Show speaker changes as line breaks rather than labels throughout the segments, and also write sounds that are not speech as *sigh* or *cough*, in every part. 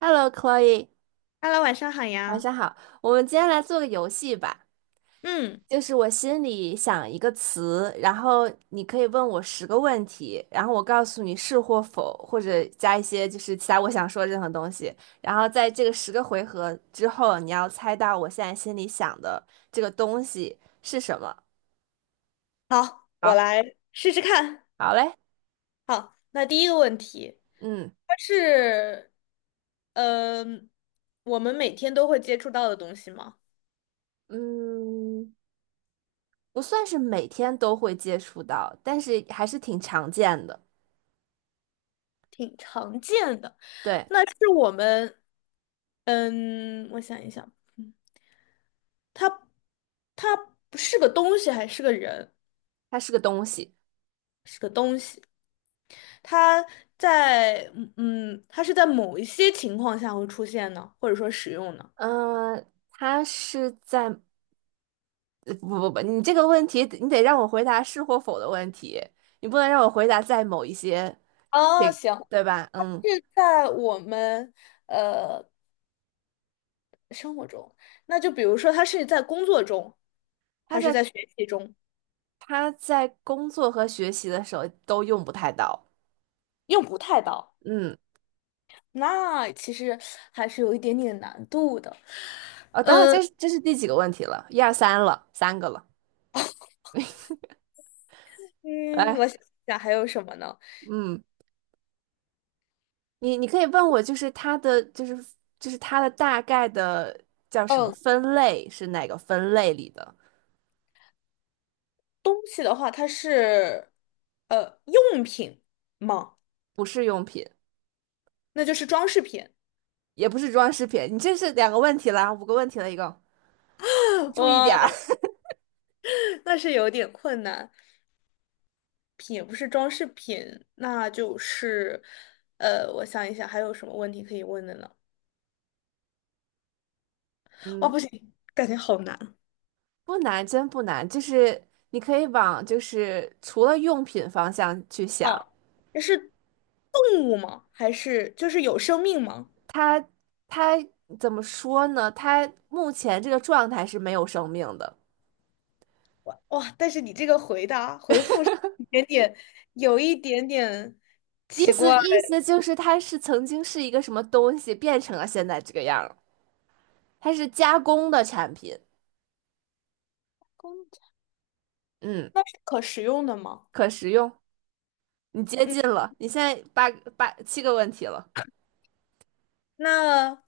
Hello, Chloe，
h e 晚上好
晚
呀。
上好。我们今天来做个游戏吧，
嗯，
就是我心里想一个词，然后你可以问我10个问题，然后我告诉你是或否，或者加一些就是其他我想说的任何东西。然后在这个10个回合之后，你要猜到我现在心里想的这个东西是什么。
好，我
好，
来试试看。
好嘞，
那第一个问题，
嗯
它是，嗯、我们每天都会接触到的东西吗？
嗯，不算是每天都会接触到，但是还是挺常见的。
挺常见的。
对，
那是我们，我想一想，它，它不是个东西，还是个人？
它是个东西。
是个东西。它它是在某一些情况下会出现呢，或者说使用呢？
嗯、呃他是在呃不不不，你这个问题你得让我回答是或否的问题，你不能让我回答在某一些，
哦，
这
行，
对吧？嗯，
是在我们呃生活中，那就比如说他是在工作中，
他
还是
在
在学习中，
他在工作和学习的时候都用不太到。
用不太到，
嗯，
那其实还是有一点点难度的。
哦，等会儿这是第几个问题了？一二三了，3个了。
嗯，
来，
我想想还有什么呢？
嗯，你可以问我，就是它的它的大概的叫什么
嗯，
分类是哪个分类里的
东西的话，它是呃用品吗？
不是用品？
那就是装饰品。
也不是装饰品。你这是2个问题了，5个问题了，一共，
*laughs*
注意点
哇，
儿。
那
*laughs*
那是有点困难。品，也不是装饰品，那就是，我想一想还有什么问题可以问的呢？哦，
嗯，
不行，感觉好难。
不难，真不难，就是你可以往就是除了用品方向去想，
啊！这是动物吗？还是就是有生命吗？
它它怎么说呢？它目前这个状态是没有生命的，
哇，但是你这个回答回复是有一点点，有一点点
意
奇
思
怪。
意思就是它是曾经是一个什么东西变成了现在这个样儿，它是加工的产品，
公仔
嗯，
那是可食用的吗？
可食用。你接
嗯，
近了，你现在7个问题了。
那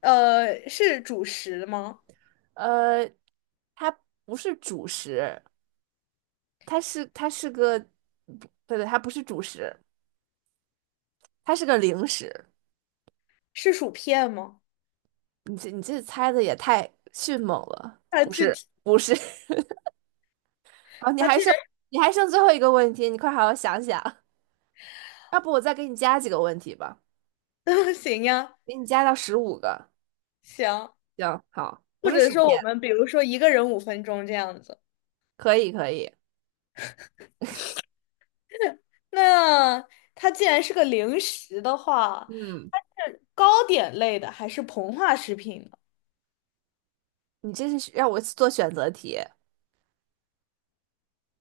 是主食吗？
呃，它不是主食，它是个，不对对，它不是主食，它是个零食。
是薯片吗？
你这猜的也太迅猛了，
它
不
具
是
体
不是。*laughs* 好，你
它
还
居
剩你还剩最后一个问题，你快好好想想。要不我再给你加几个问题吧，
然 *laughs* 行呀，
给你加到15个。
行。
行，好，不
或
是
者
薯
说
片，
我们比如说一个人5分钟这样子。
可以可以。
那它既然是个零食的话，
嗯，
它是糕点类的还是膨化食品呢？
你这是让我做选择题，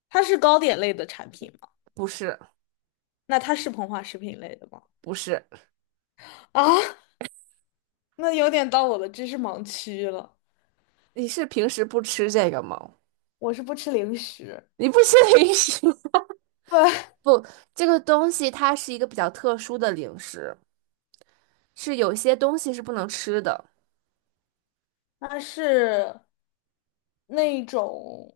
它是糕点类的产品吗？
不是
那它是膨化食品类的吗？
不是。
啊，那有点到我的知识盲区了。
你是平时不吃这个吗？
我是不吃零食，
你不吃零食。
对，
不，这个东西它是一个比较特殊的零食，是有些东西是不能吃的，
它是那种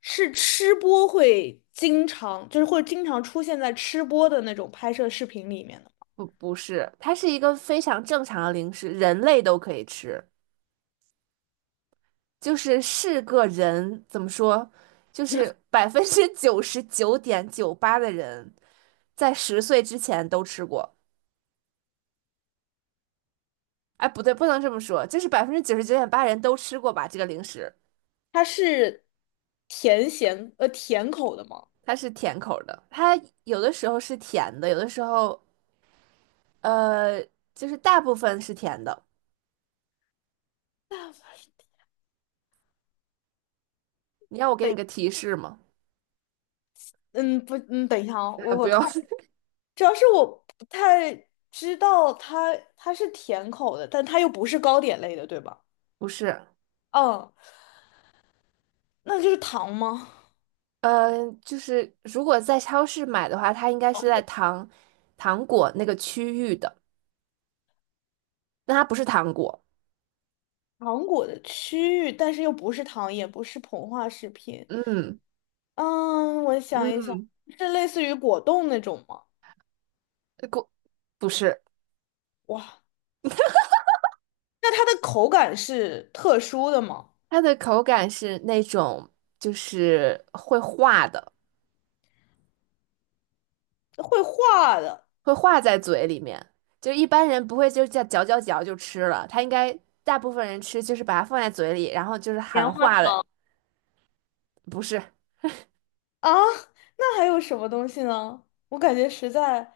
是吃播会经常出现在吃播的那种拍摄视频里面的。
不是，它是一个非常正常的零食，人类都可以吃，就是是个人怎么说，就是99.98%的人在10岁之前都吃过，哎，不对，不能这么说，就是99.8%人都吃过吧，这个零食。
它是甜口的吗？
它是甜口儿的，它有的时候是甜的，有的时候，呃，就是大部分是甜的。你要我给你
等
个提示吗？
嗯不等一下啊，我
啊，不
我看，
用，*laughs*
主要是我不太知道它是甜口的，但它又不是糕点类的，对吧？
不是，
嗯，那就是糖吗？
嗯、就是如果在超市买的话，它应该是在糖果那个区域的，但它不是糖果。
糖果的区域，但是又不是糖，也不是膨化食品。
嗯
嗯，我想一想，
嗯，
是类似于果冻那种吗？
呃果不是，
哇，那它的口感是特殊的吗？
它的口感是那种就是会化的，
会化的
会化在嘴里面，就一般人不会就这样嚼嚼嚼就吃了，它应该大部分人吃就是把它放在嘴里，然后就是
棉
含
花
化了，
糖。
不是，
啊，那还有什么东西呢？我感觉实在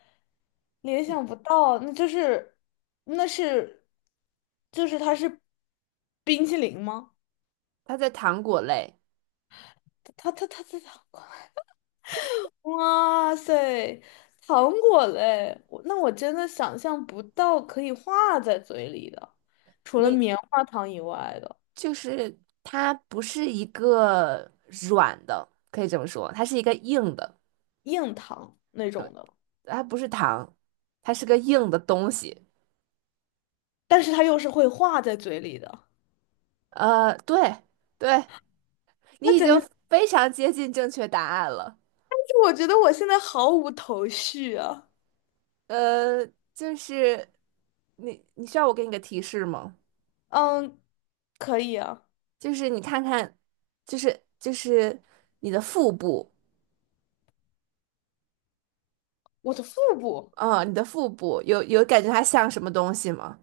联想不到，那就是，那是，就是它是冰淇淋吗？
它在糖果类。
它，*laughs* 哇塞，糖果嘞！我真的想象不到可以化在嘴里的，除了
你
棉花糖以外的
就是它不是一个软的，可以这么说，它是一个硬的，
硬糖那种的，
它不是糖，它是个硬的东西。
但是它又是会化在嘴里的，
对对，你
那
已
真
经
的是
非常接近正确答案了。
我觉得我现在毫无头绪啊。
呃，就是你需要我给你个提示吗？
嗯，可以啊。
就是你看看，就是你的腹部，
我的腹部，
你的腹部有感觉它像什么东西吗？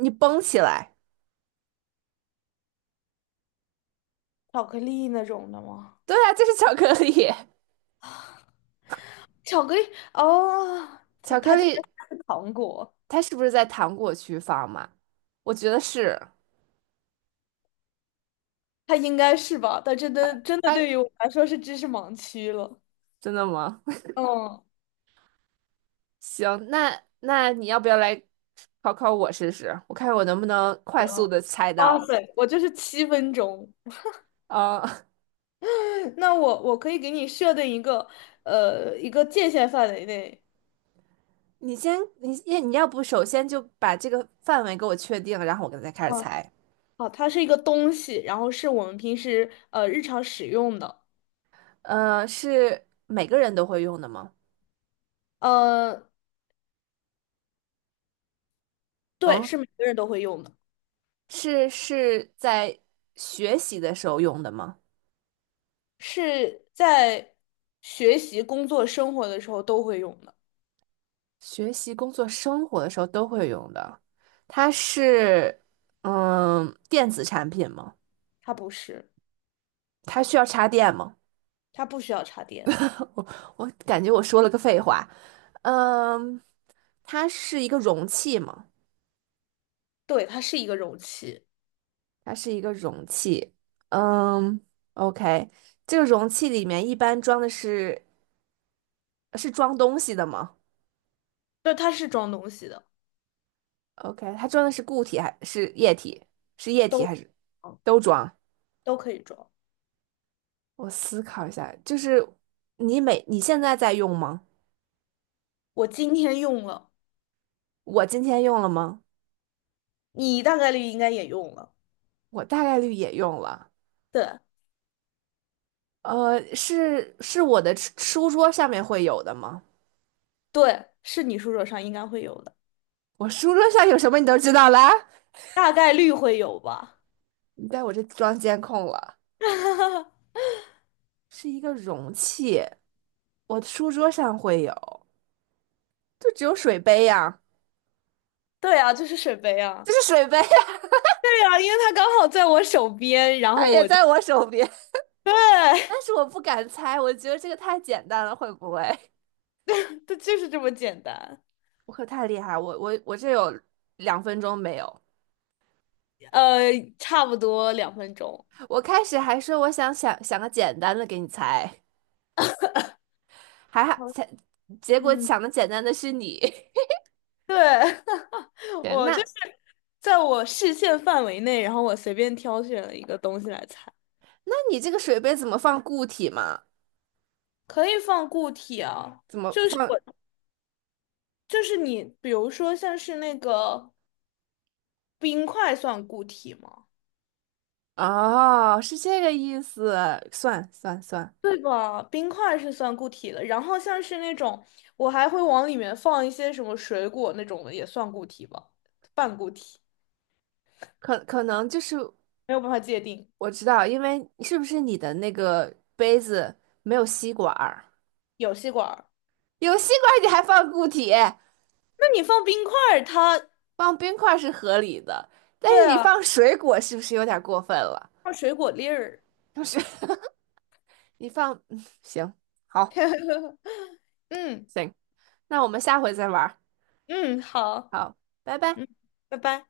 你绷起来，
巧克力那种的吗？
对啊，就是巧克力。*laughs*
巧克力哦，它
巧克
它这个
力
是糖果，
他是不是在糖果区放嘛？我觉得是。
它应该是吧？但真的真的
哎，
对于我来说是知识盲区了。
真的吗？*laughs*
嗯，
行，那你要不要来考考我试试？我看我能不能快
行，
速的猜
哇
到。
塞，我就是7分钟。
呃，
那我可以给你设定一个一个界限范围内。
*laughs* 你要不首先就把这个范围给我确定，然后我再开始
嗯，
猜。
好，它是一个东西，然后是我们平时日常使用的。
是每个人都会用的吗？
呃，对，
嗯，
是每个人都会用的。
是在学习的时候用的吗？
是在学习、工作、生活的时候都会用的。
学习、工作、生活的时候都会用的。它是电子产品吗？
它不是，
它需要插电吗？
它不需要插电。
我我感觉我说了个废话。嗯，它是一个容器吗？
对，它是一个容器，
它是一个容器。嗯，OK，这个容器里面一般装的是是装东西的吗
就它是装东西的，
？OK，它装的是固体还是液体？是液体
都
还是都装？
都可以装。
我思考一下，就是你现在在用吗？
我今天用了，
我今天用了吗？
你大概率应该也用了。
我大概率也用了。
对
是我的书桌上面会有的吗？
对，是你书桌上应该会有的，
我书桌上有什么你都知道啦？
大概率会有吧。
你在我这装监控了，
*laughs*
是一个容器，我书桌上会有，就只有水杯呀、
对啊，就是水杯啊。
这是水杯，
对啊，因为它刚好在我手边，
*laughs*
然
它
后
也
我就
在我手边，
对，
但是我不敢猜，我觉得这个太简单了，会不会？*laughs*
*laughs* 它就是这么简单。
我可太厉害，我这有2分钟没有，
呃，差不多2分钟。
我开始还说我想个简单的给你猜。还好，
嗯
才结果
嗯，
想的简单的是你。*laughs*
对，*laughs*
对
我就
那
是在我视线范围内，然后我随便挑选了一个东西来猜，
那你这个水杯怎么放固体嘛？
可以放固体啊，
怎么
就是
放？
我，就是你，比如说像是那个冰块算固体吗？
哦，是这个意思。算算算，
对吧？冰块是算固体的，然后像是那种我还会往里面放一些什么水果那种的，也算固体吧，半固体，
可能就是
没有办法界定。
我知道，因为是不是你的那个杯子没有吸管儿？
有吸管儿，
有吸管儿你还放固体，
那你放冰块儿，
放冰块儿是合理的，但
对
是你
啊，
放水果是不是有点过分了？
放水果粒儿，
就是 *laughs* 你放，行，好，
*laughs* 嗯。
行，那我们下回再玩儿。
嗯，好，
好，拜拜。
嗯，拜拜。